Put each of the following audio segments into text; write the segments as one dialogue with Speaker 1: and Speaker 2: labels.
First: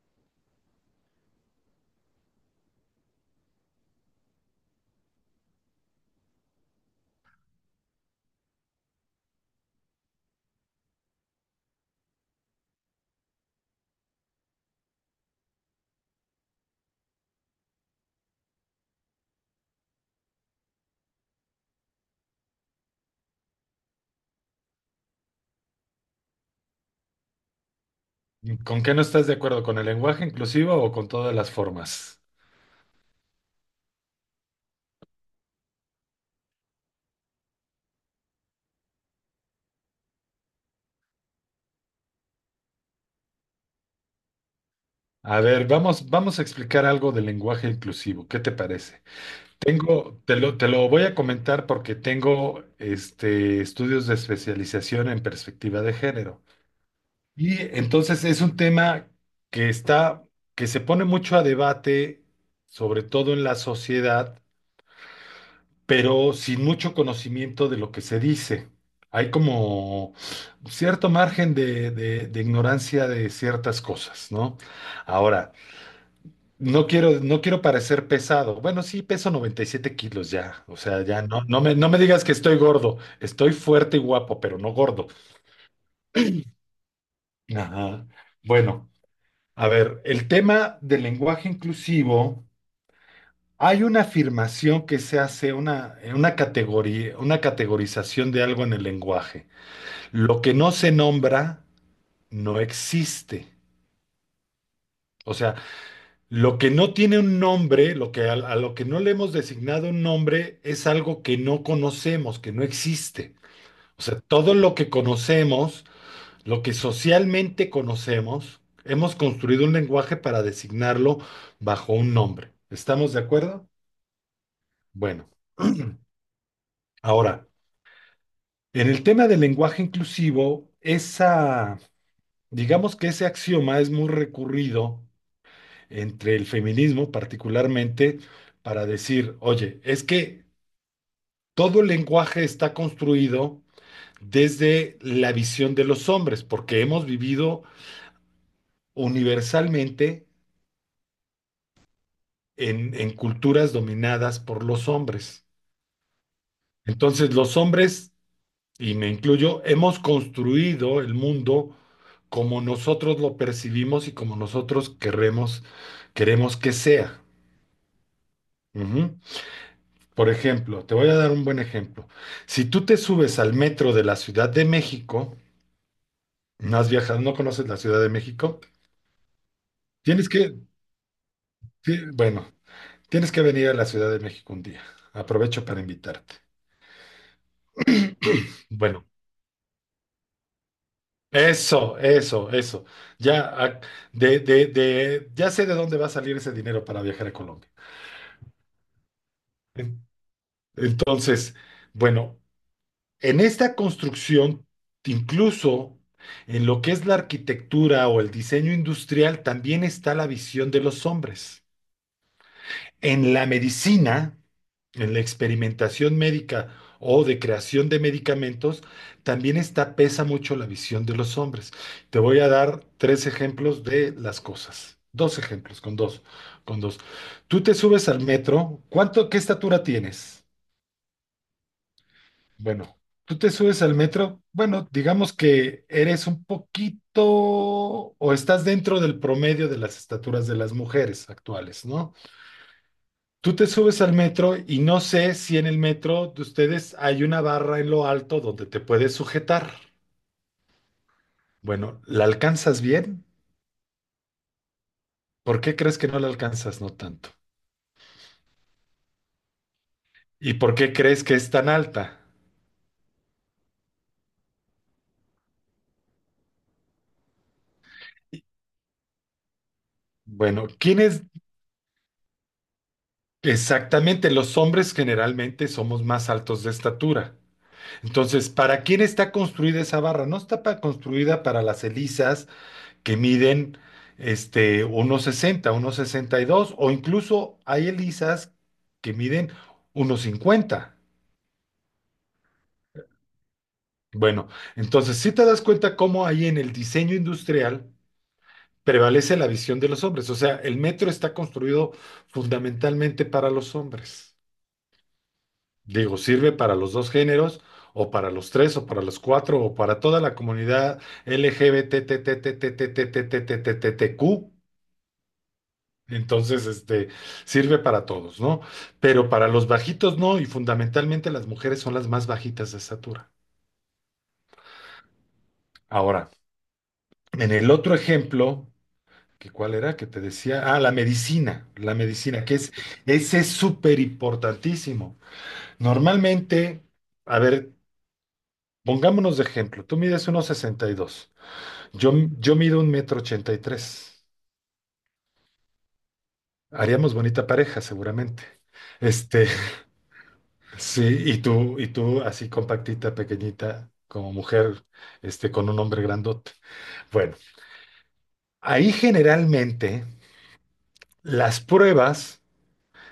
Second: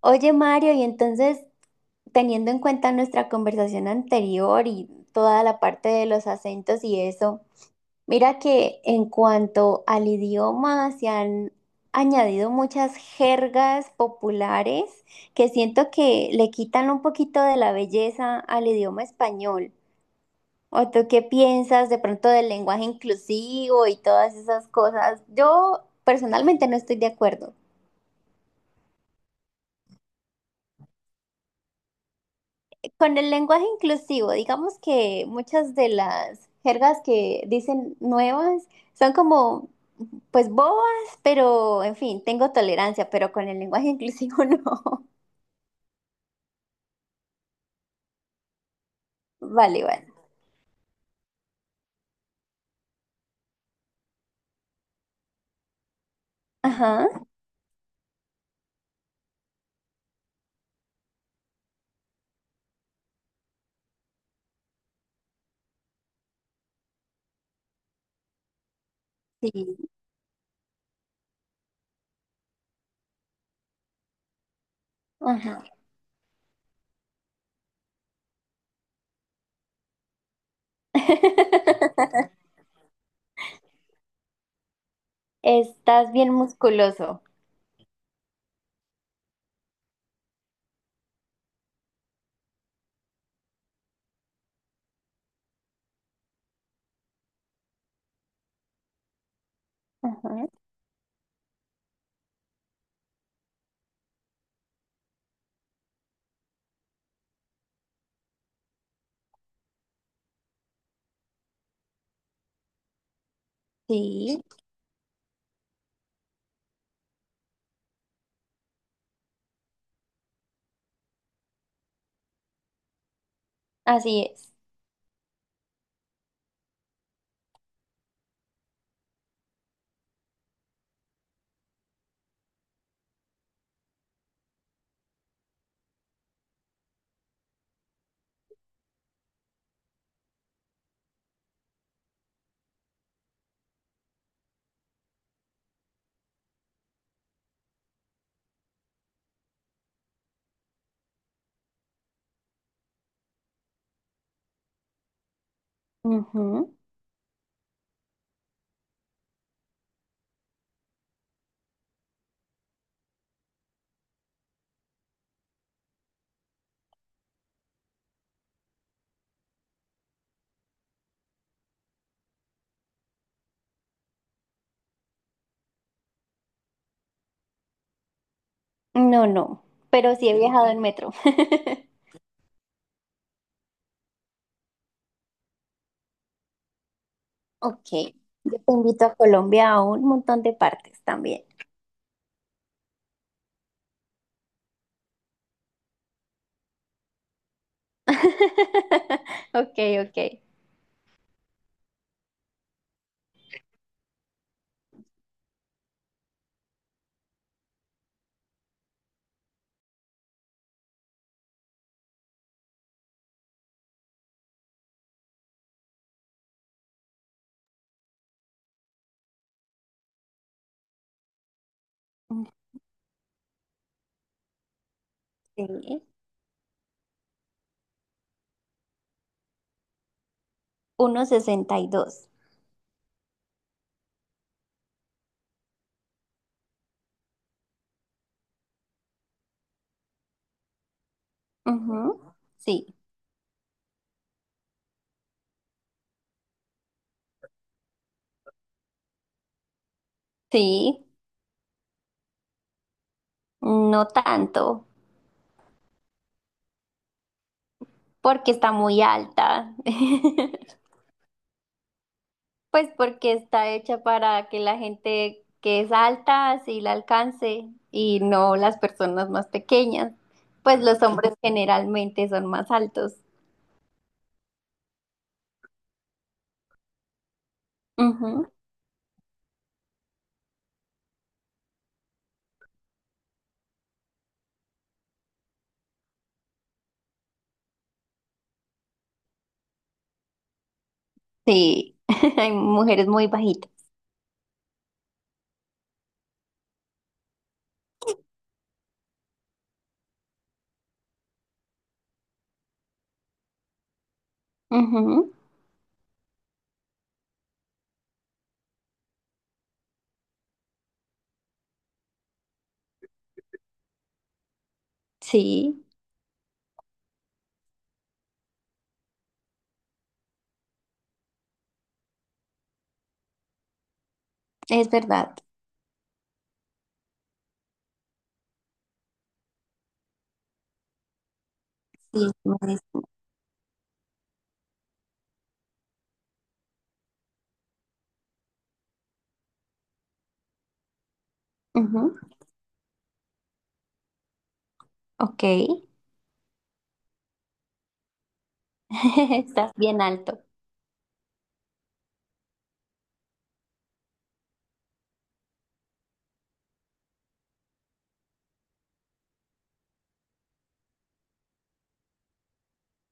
Speaker 1: Oye, Mario, y entonces, teniendo en cuenta nuestra conversación anterior y toda la parte de los acentos y eso, mira que en cuanto al idioma se han añadido muchas jergas populares que siento que le quitan un poquito de la belleza al idioma español. ¿O tú qué piensas de pronto del lenguaje inclusivo y todas esas cosas? Yo personalmente no estoy de acuerdo.
Speaker 2: ¿Con qué no estás de acuerdo? ¿Con el lenguaje inclusivo o con todas las formas?
Speaker 1: Con el lenguaje inclusivo, digamos que muchas de las jergas que dicen nuevas son como, pues bobas, pero en fin, tengo tolerancia, pero con el lenguaje inclusivo no.
Speaker 2: A ver, vamos a explicar algo del lenguaje inclusivo. ¿Qué te parece?
Speaker 1: Vale, vale.
Speaker 2: Tengo, te lo voy a comentar porque tengo estudios de especialización en perspectiva de género.
Speaker 1: Ajá,
Speaker 2: Y entonces es un tema que está, que se pone mucho a debate, sobre todo en la sociedad, pero sin mucho conocimiento de lo que se dice. Hay
Speaker 1: sí,
Speaker 2: como cierto margen de ignorancia de ciertas cosas, ¿no? Ahora,
Speaker 1: ajá.
Speaker 2: no quiero parecer pesado. Bueno, sí, peso 97 kilos ya. O sea, ya no, no me digas que estoy gordo. Estoy fuerte y guapo, pero no gordo.
Speaker 1: Estás bien musculoso.
Speaker 2: Ajá. Bueno, a ver, el tema del lenguaje inclusivo, hay una afirmación que se hace, una categoría, una categorización de algo en el lenguaje. Lo
Speaker 1: Ajá,
Speaker 2: que no se nombra no existe. O sea, lo que no tiene un nombre, lo que a lo que no le hemos designado un nombre, es algo que no conocemos, que no existe. O sea,
Speaker 1: sí,
Speaker 2: todo lo que conocemos, lo que socialmente conocemos, hemos construido un lenguaje para designarlo bajo un nombre. ¿Estamos de acuerdo?
Speaker 1: así es.
Speaker 2: Bueno, ahora, en el tema del lenguaje inclusivo, digamos que ese axioma es muy recurrido entre el feminismo particularmente para decir, oye, es que todo el lenguaje está construido desde la visión de los hombres, porque hemos vivido universalmente en culturas dominadas por los hombres.
Speaker 1: Ujú.
Speaker 2: Entonces los hombres, y me incluyo, hemos construido el mundo como nosotros lo percibimos y como nosotros queremos que sea. Ujú. Por ejemplo, te voy a dar un buen ejemplo. Si tú te subes al metro de la Ciudad de México, no has viajado, no conoces la Ciudad de México,
Speaker 1: No, no, pero
Speaker 2: tienes
Speaker 1: sí he
Speaker 2: que,
Speaker 1: viajado en metro.
Speaker 2: bueno, tienes que venir a la Ciudad de México un día. Aprovecho para invitarte.
Speaker 1: Ok, yo te
Speaker 2: Bueno,
Speaker 1: invito a Colombia a un montón de partes también.
Speaker 2: eso. Ya, ah, ya sé de dónde va a salir ese dinero para viajar a Colombia.
Speaker 1: Ok,
Speaker 2: En-
Speaker 1: ok.
Speaker 2: Entonces, bueno. En esta construcción, incluso en lo que es la arquitectura o el diseño industrial, también está la visión de los hombres. En la medicina, en la experimentación médica o de creación de medicamentos, también está, pesa mucho la visión de los hombres. Te voy a dar tres ejemplos de las cosas. Dos ejemplos, con
Speaker 1: Sí.
Speaker 2: dos, con dos. Tú te subes al metro, ¿cuánto, qué estatura tienes?
Speaker 1: 1,62.
Speaker 2: Bueno, tú te subes al metro, bueno, digamos que eres un poquito o estás dentro del promedio de las estaturas de las mujeres actuales, ¿no?
Speaker 1: Ujú. Sí,
Speaker 2: Tú te subes al metro y no sé si en el metro de ustedes hay una barra en lo alto donde te puedes sujetar.
Speaker 1: sí,
Speaker 2: Bueno, ¿la alcanzas bien?
Speaker 1: no tanto,
Speaker 2: ¿Por qué crees que no la alcanzas no tanto?
Speaker 1: porque está muy alta.
Speaker 2: ¿Y por qué crees que es tan alta?
Speaker 1: Pues porque está hecha para que la gente que es alta sí la alcance y no las personas más pequeñas.
Speaker 2: Bueno,
Speaker 1: Pues los
Speaker 2: ¿quiénes
Speaker 1: hombres generalmente son más altos.
Speaker 2: exactamente? Los hombres generalmente somos más altos de estatura. Entonces,
Speaker 1: Ujú.
Speaker 2: ¿para quién está construida esa barra? No está construida para las elisas que miden 1,60, 1,62, o incluso hay elisas que miden 1,50.
Speaker 1: Sí, hay mujeres muy bajitas.
Speaker 2: Bueno, entonces si te das cuenta cómo ahí en el diseño industrial prevalece la visión de los hombres. O sea, el metro está construido fundamentalmente para los hombres.
Speaker 1: Ujú.
Speaker 2: Digo, sirve para los dos géneros, o para los tres, o para los cuatro, o para toda la comunidad lgbtttttttttttttq.
Speaker 1: Sí,
Speaker 2: Entonces, sirve para todos, ¿no? Pero para los bajitos no, y fundamentalmente las mujeres son las más bajitas de estatura.
Speaker 1: es verdad.
Speaker 2: Ahora, en el otro ejemplo, que cuál era que te decía, ah, la medicina, la
Speaker 1: Sí, es
Speaker 2: medicina, que
Speaker 1: muy
Speaker 2: es,
Speaker 1: distinto.
Speaker 2: ese es súper importantísimo. Normalmente, a ver, pongámonos de ejemplo, tú mides unos sesenta y dos. Yo, yo mido 1,83 m.
Speaker 1: Ok,
Speaker 2: Haríamos bonita pareja, seguramente. Este,
Speaker 1: estás bien alto.
Speaker 2: sí, y tú así compactita, pequeñita, como mujer, con un hombre grandote. Bueno, ahí generalmente las pruebas,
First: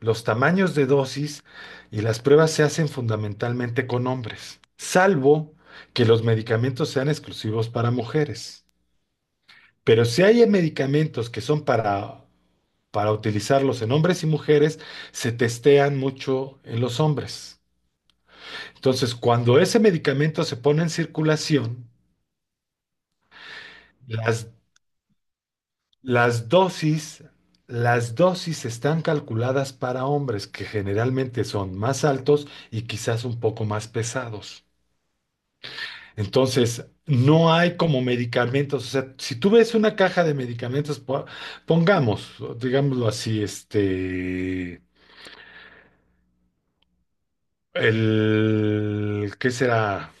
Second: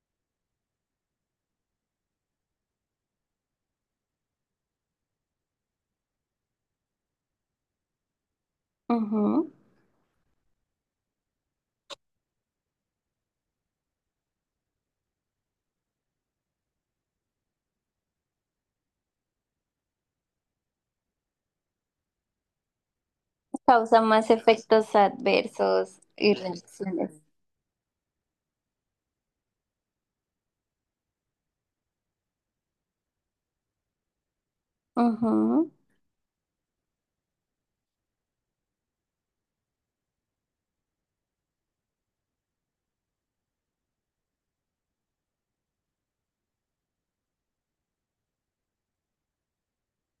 Speaker 2: los tamaños de dosis y las pruebas se hacen fundamentalmente con hombres, salvo que los medicamentos sean exclusivos para mujeres.
Speaker 1: Ujú.
Speaker 2: Pero si hay medicamentos que son para utilizarlos en hombres y mujeres, se testean mucho en los hombres. Entonces, cuando ese medicamento se pone en circulación,
Speaker 1: Causa más
Speaker 2: las,
Speaker 1: efectos adversos y
Speaker 2: las
Speaker 1: reacciones.
Speaker 2: dosis, las dosis están calculadas para hombres, que generalmente son más altos y quizás un poco más pesados.
Speaker 1: Ujú.
Speaker 2: Entonces, no hay como medicamentos. O sea, si tú ves una caja de medicamentos, pongamos, digámoslo así, ¿qué será?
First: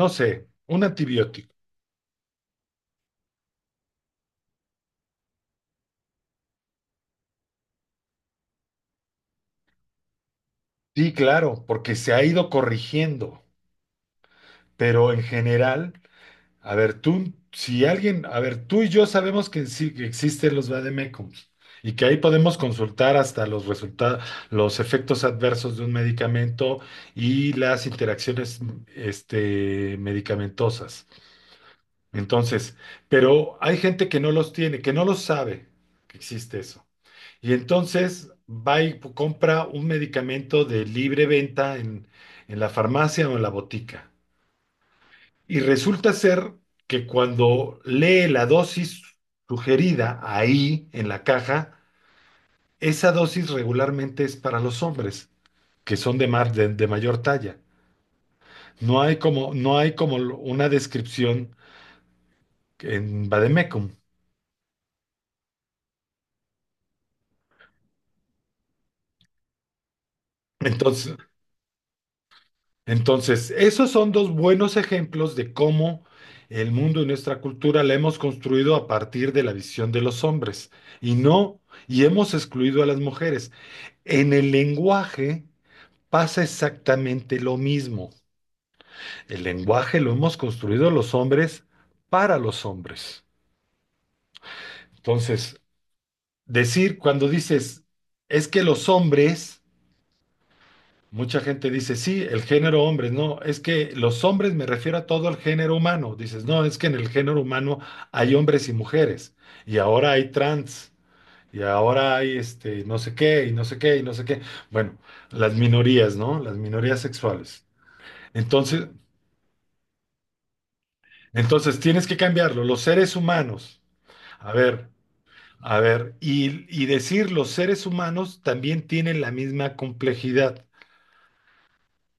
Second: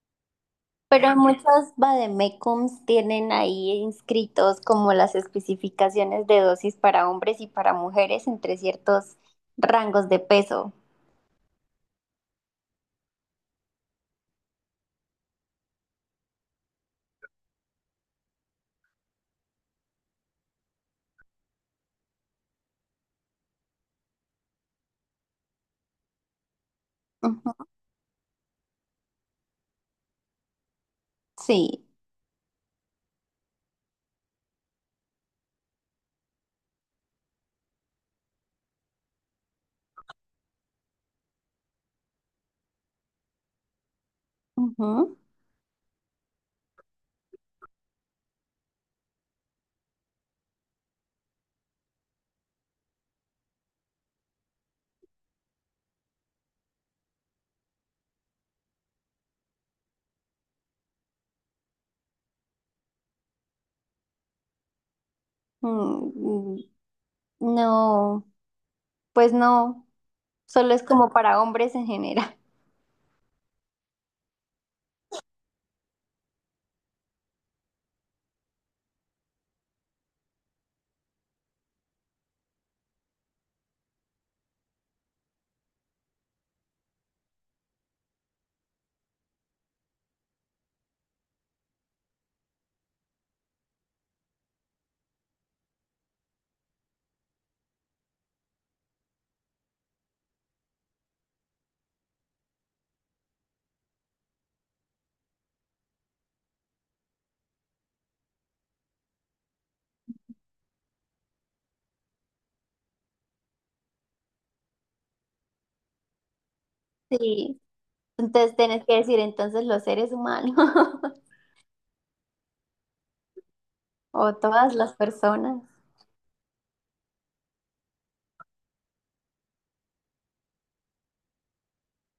Speaker 2: No sé, un
Speaker 1: Pero muchos
Speaker 2: antibiótico.
Speaker 1: vademecums tienen ahí inscritos como las especificaciones de dosis para hombres y para mujeres entre ciertos rangos de peso.
Speaker 2: Sí, claro, porque se ha ido corrigiendo, pero en general, a ver, tú, si alguien, a ver, tú y yo sabemos que sí que existen los vademécums y que ahí podemos consultar hasta los resultados, los efectos adversos de un medicamento y
Speaker 1: Ujú.
Speaker 2: las interacciones, medicamentosas.
Speaker 1: Sí.
Speaker 2: Entonces, pero hay gente que no los tiene, que no los sabe que existe eso. Y entonces va y compra un medicamento de libre venta en la farmacia o en la botica.
Speaker 1: Ujú.
Speaker 2: Y resulta ser que cuando lee la dosis sugerida ahí en la caja, esa dosis regularmente es para los hombres, que son de mayor talla. No hay como una descripción en Vademecum.
Speaker 1: Mm, no, pues no, solo es como
Speaker 2: Entonces,
Speaker 1: para hombres en general.
Speaker 2: Entonces, esos son dos buenos ejemplos de cómo el mundo y nuestra cultura la hemos construido a partir de la visión de los hombres y no, y hemos excluido a las mujeres. En el lenguaje pasa exactamente lo mismo. El lenguaje lo hemos construido los hombres para los hombres. Entonces, decir cuando dices, es que los hombres. Mucha gente dice, sí, el género hombres, no, es que los hombres me refiero a todo el género humano. Dices, no, es que en el género humano hay hombres y mujeres, y ahora hay trans, y ahora hay no sé qué, y no sé qué, y no sé qué. Bueno, las minorías, ¿no? Las minorías
Speaker 1: Sí.
Speaker 2: sexuales.
Speaker 1: Entonces tienes
Speaker 2: Entonces,
Speaker 1: que decir entonces los seres humanos.
Speaker 2: entonces tienes que cambiarlo, los seres humanos.
Speaker 1: O
Speaker 2: A
Speaker 1: todas
Speaker 2: ver,
Speaker 1: las personas.
Speaker 2: y decir los seres humanos también tienen la misma complejidad.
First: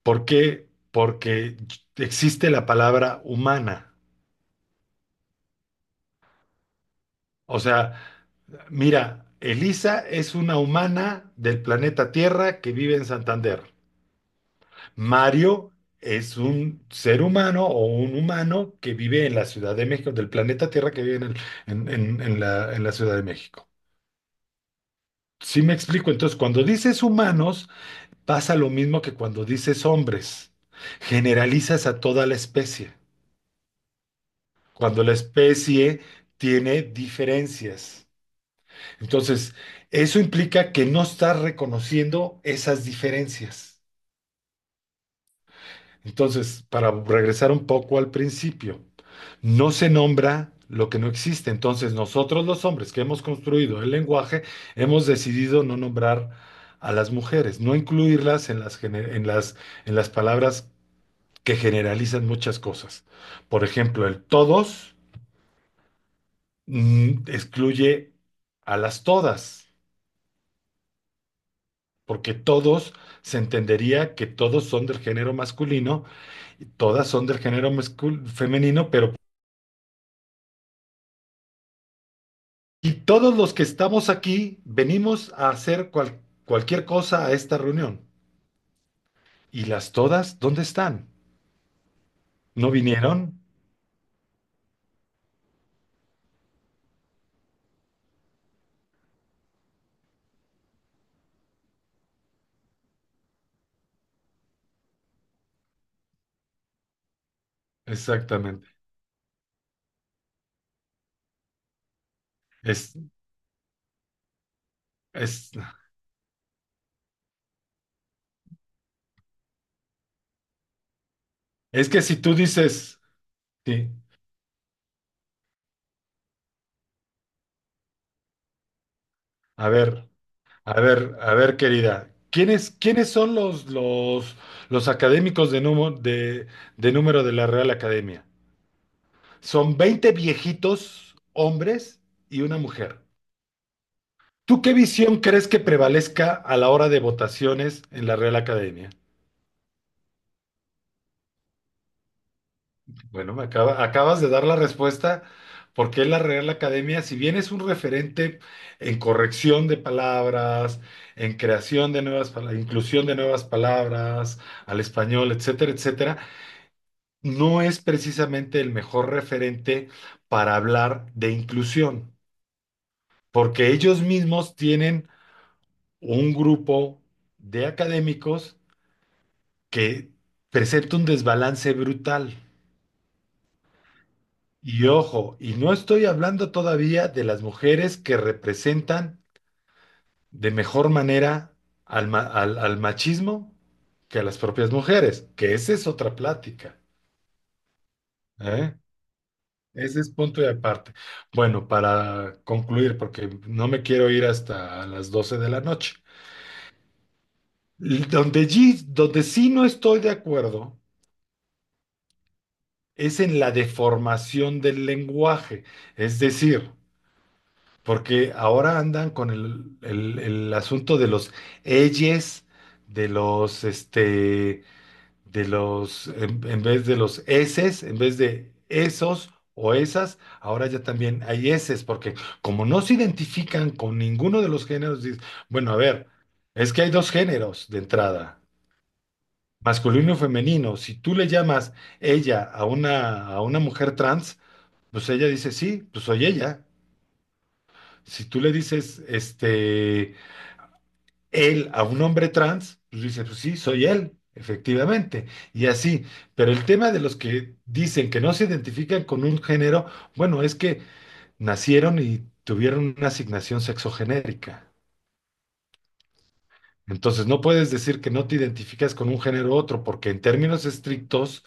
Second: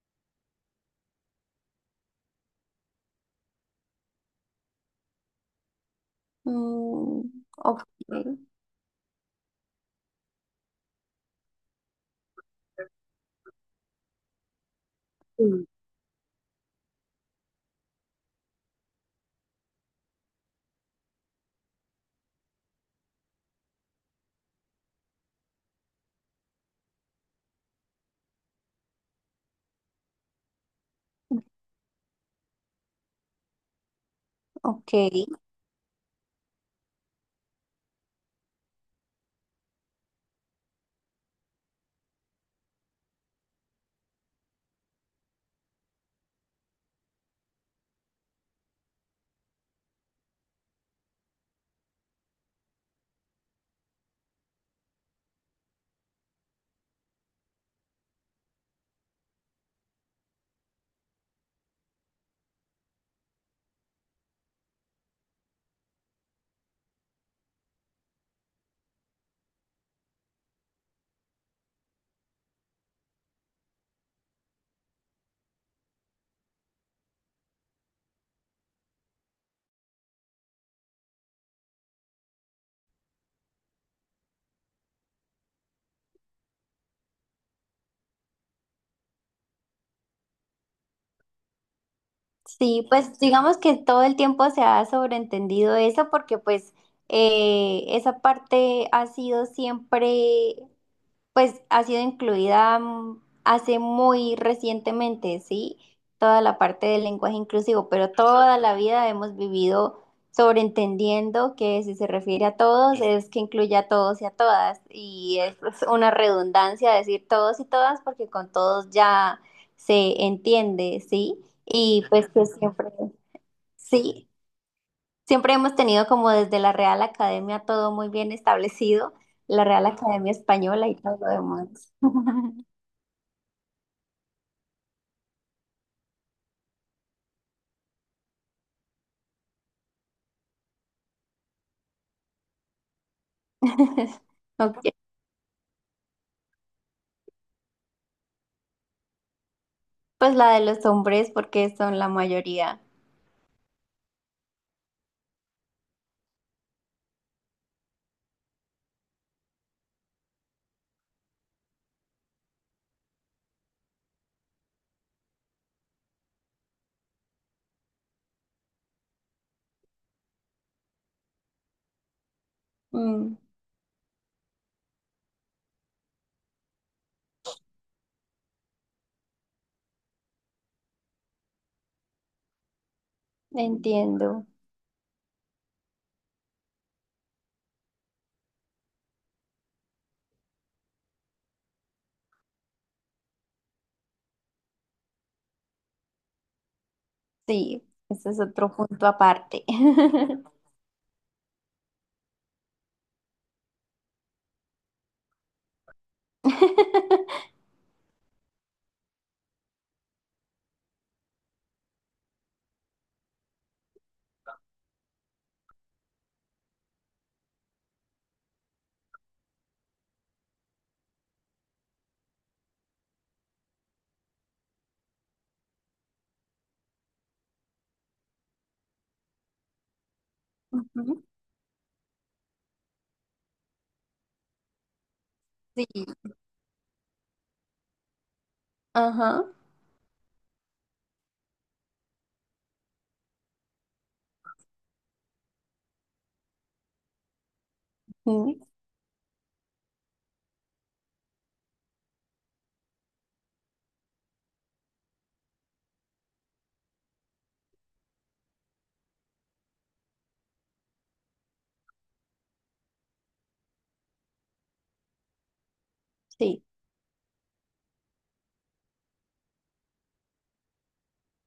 Speaker 2: ¿Por qué? Porque existe la palabra humana.
Speaker 1: Mm,
Speaker 2: O
Speaker 1: ok.
Speaker 2: sea, mira, Elisa es una humana del planeta Tierra que vive en Santander.
Speaker 1: Sí.
Speaker 2: Mario es un ser humano o un humano que vive en la Ciudad de México, del planeta Tierra que vive en, en la Ciudad de México. Sí me explico. Entonces, cuando dices humanos, pasa lo mismo que cuando dices hombres. Generalizas a toda la especie.
Speaker 1: Ok.
Speaker 2: Cuando la especie tiene diferencias. Entonces, eso implica que no está reconociendo esas diferencias. Entonces, para regresar un poco al principio, no se nombra lo que no existe. Entonces, nosotros los hombres que hemos construido el lenguaje, hemos decidido no nombrar a las mujeres, no incluirlas en las, gene- en las palabras que generalizan muchas cosas. Por ejemplo, el todos, mm, excluye a las todas, porque todos se entendería que todos son del género masculino y todas son del género femenino, pero y todos los que estamos aquí venimos a hacer cualquier cosa a esta reunión. ¿Y las todas dónde están? ¿No
Speaker 1: Sí, pues
Speaker 2: vinieron?
Speaker 1: digamos que todo el tiempo se ha sobreentendido eso porque pues esa parte ha sido siempre. Pues ha sido incluida hace muy recientemente, ¿sí? Toda la parte del lenguaje inclusivo, pero toda
Speaker 2: Exactamente.
Speaker 1: la vida hemos vivido sobreentendiendo que si se refiere a
Speaker 2: Es,
Speaker 1: todos es que incluye a todos y a todas. Y
Speaker 2: es,
Speaker 1: es pues, una redundancia decir todos y todas porque con todos ya se entiende, ¿sí?
Speaker 2: es que
Speaker 1: Y
Speaker 2: si
Speaker 1: pues
Speaker 2: tú
Speaker 1: que siempre,
Speaker 2: dices, sí,
Speaker 1: sí. Siempre hemos tenido como desde la Real Academia todo muy bien establecido, la
Speaker 2: a
Speaker 1: Real
Speaker 2: ver.
Speaker 1: Academia
Speaker 2: A
Speaker 1: Española y
Speaker 2: ver,
Speaker 1: todo lo
Speaker 2: a ver,
Speaker 1: demás.
Speaker 2: querida, ¿quiénes son los académicos de número de la Real Academia? Son 20 viejitos, hombres y una mujer. ¿Tú qué
Speaker 1: Ok.
Speaker 2: visión crees que prevalezca a la hora de votaciones en la Real Academia?
Speaker 1: Pues la de los hombres porque son la mayoría.
Speaker 2: Bueno, acabas de dar la respuesta porque la Real Academia, si bien es un referente en corrección de palabras, en creación de nuevas palabras, inclusión de nuevas palabras al español, etcétera, etcétera, no es precisamente el mejor referente para hablar de inclusión,
Speaker 1: Mm,
Speaker 2: porque ellos mismos tienen un grupo de académicos que presenta un desbalance brutal.
Speaker 1: Entiendo.
Speaker 2: Y ojo, y no estoy hablando todavía de las mujeres que representan de mejor manera al machismo que a las propias mujeres, que esa es otra plática.
Speaker 1: Sí, ese es
Speaker 2: ¿Eh?
Speaker 1: otro punto aparte.
Speaker 2: Ese es punto y aparte. Bueno, para concluir, porque no me quiero ir hasta las 12 de la noche. Donde sí no estoy de acuerdo es en la deformación del lenguaje. Es decir, porque ahora andan con el asunto de los elles, de los este, de los, en vez de los eses, en vez de esos o esas, ahora ya también
Speaker 1: Ujú.
Speaker 2: hay eses, porque como no se identifican con ninguno de los géneros, dices, bueno, a
Speaker 1: Sí,
Speaker 2: ver, es que hay dos géneros de entrada,
Speaker 1: ajá,
Speaker 2: masculino y femenino. Si tú le llamas ella a a una mujer trans, pues ella dice, sí, pues soy ella. Si tú le
Speaker 1: mm,
Speaker 2: dices, él a un hombre trans, pues dice, pues sí, soy él, efectivamente, y así. Pero el tema de los que dicen que no se identifican con un género, bueno, es que nacieron y tuvieron una asignación sexogenérica.
Speaker 1: sí.
Speaker 2: Entonces no puedes decir que no te identificas con un género u otro, porque en términos estrictos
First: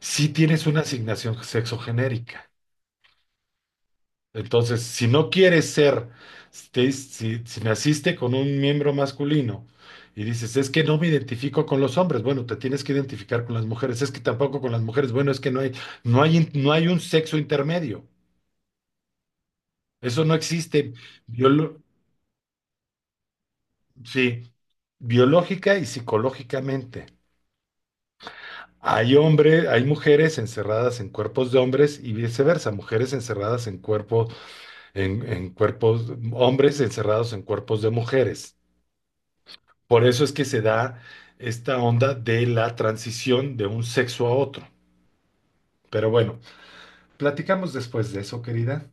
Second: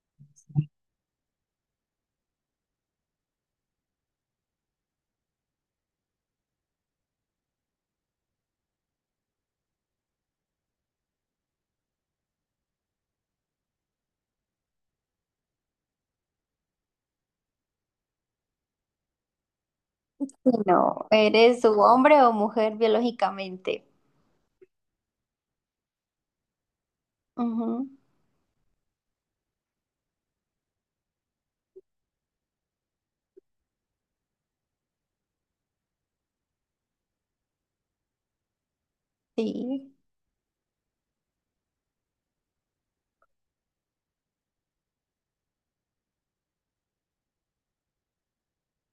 Speaker 2: sí tienes una asignación sexogenérica. Entonces, si no quieres ser, si naciste con un miembro masculino y dices, es que no me identifico con los hombres, bueno, te tienes que identificar con las mujeres, es que tampoco con las mujeres, bueno, es que no hay un sexo intermedio, eso
Speaker 1: Sí.
Speaker 2: no existe.
Speaker 1: No, ¿eres su
Speaker 2: Biolo-
Speaker 1: hombre o mujer biológicamente?
Speaker 2: sí, biológica y psicológicamente.
Speaker 1: Ujú.
Speaker 2: Hay hombres, hay mujeres encerradas en cuerpos de hombres y viceversa, mujeres encerradas en en cuerpos, hombres encerrados en cuerpos de mujeres.
Speaker 1: Sí,
Speaker 2: Por eso es que se da esta onda de la transición de un sexo a otro. Pero bueno, platicamos después de eso, querida,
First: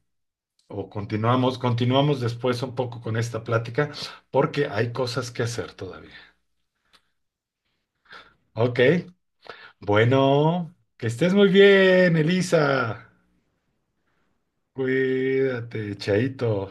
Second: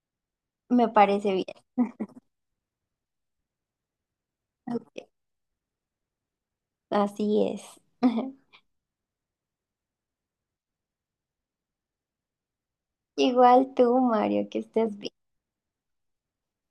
Speaker 1: me
Speaker 2: o
Speaker 1: parece bien.
Speaker 2: continuamos, continuamos después un poco con esta plática, porque hay
Speaker 1: Ok.
Speaker 2: cosas que hacer todavía.
Speaker 1: Así es.
Speaker 2: Ok, bueno, que estés muy bien, Elisa.
Speaker 1: Igual tú, Mario, que estés bien.
Speaker 2: Cuídate, Chaito.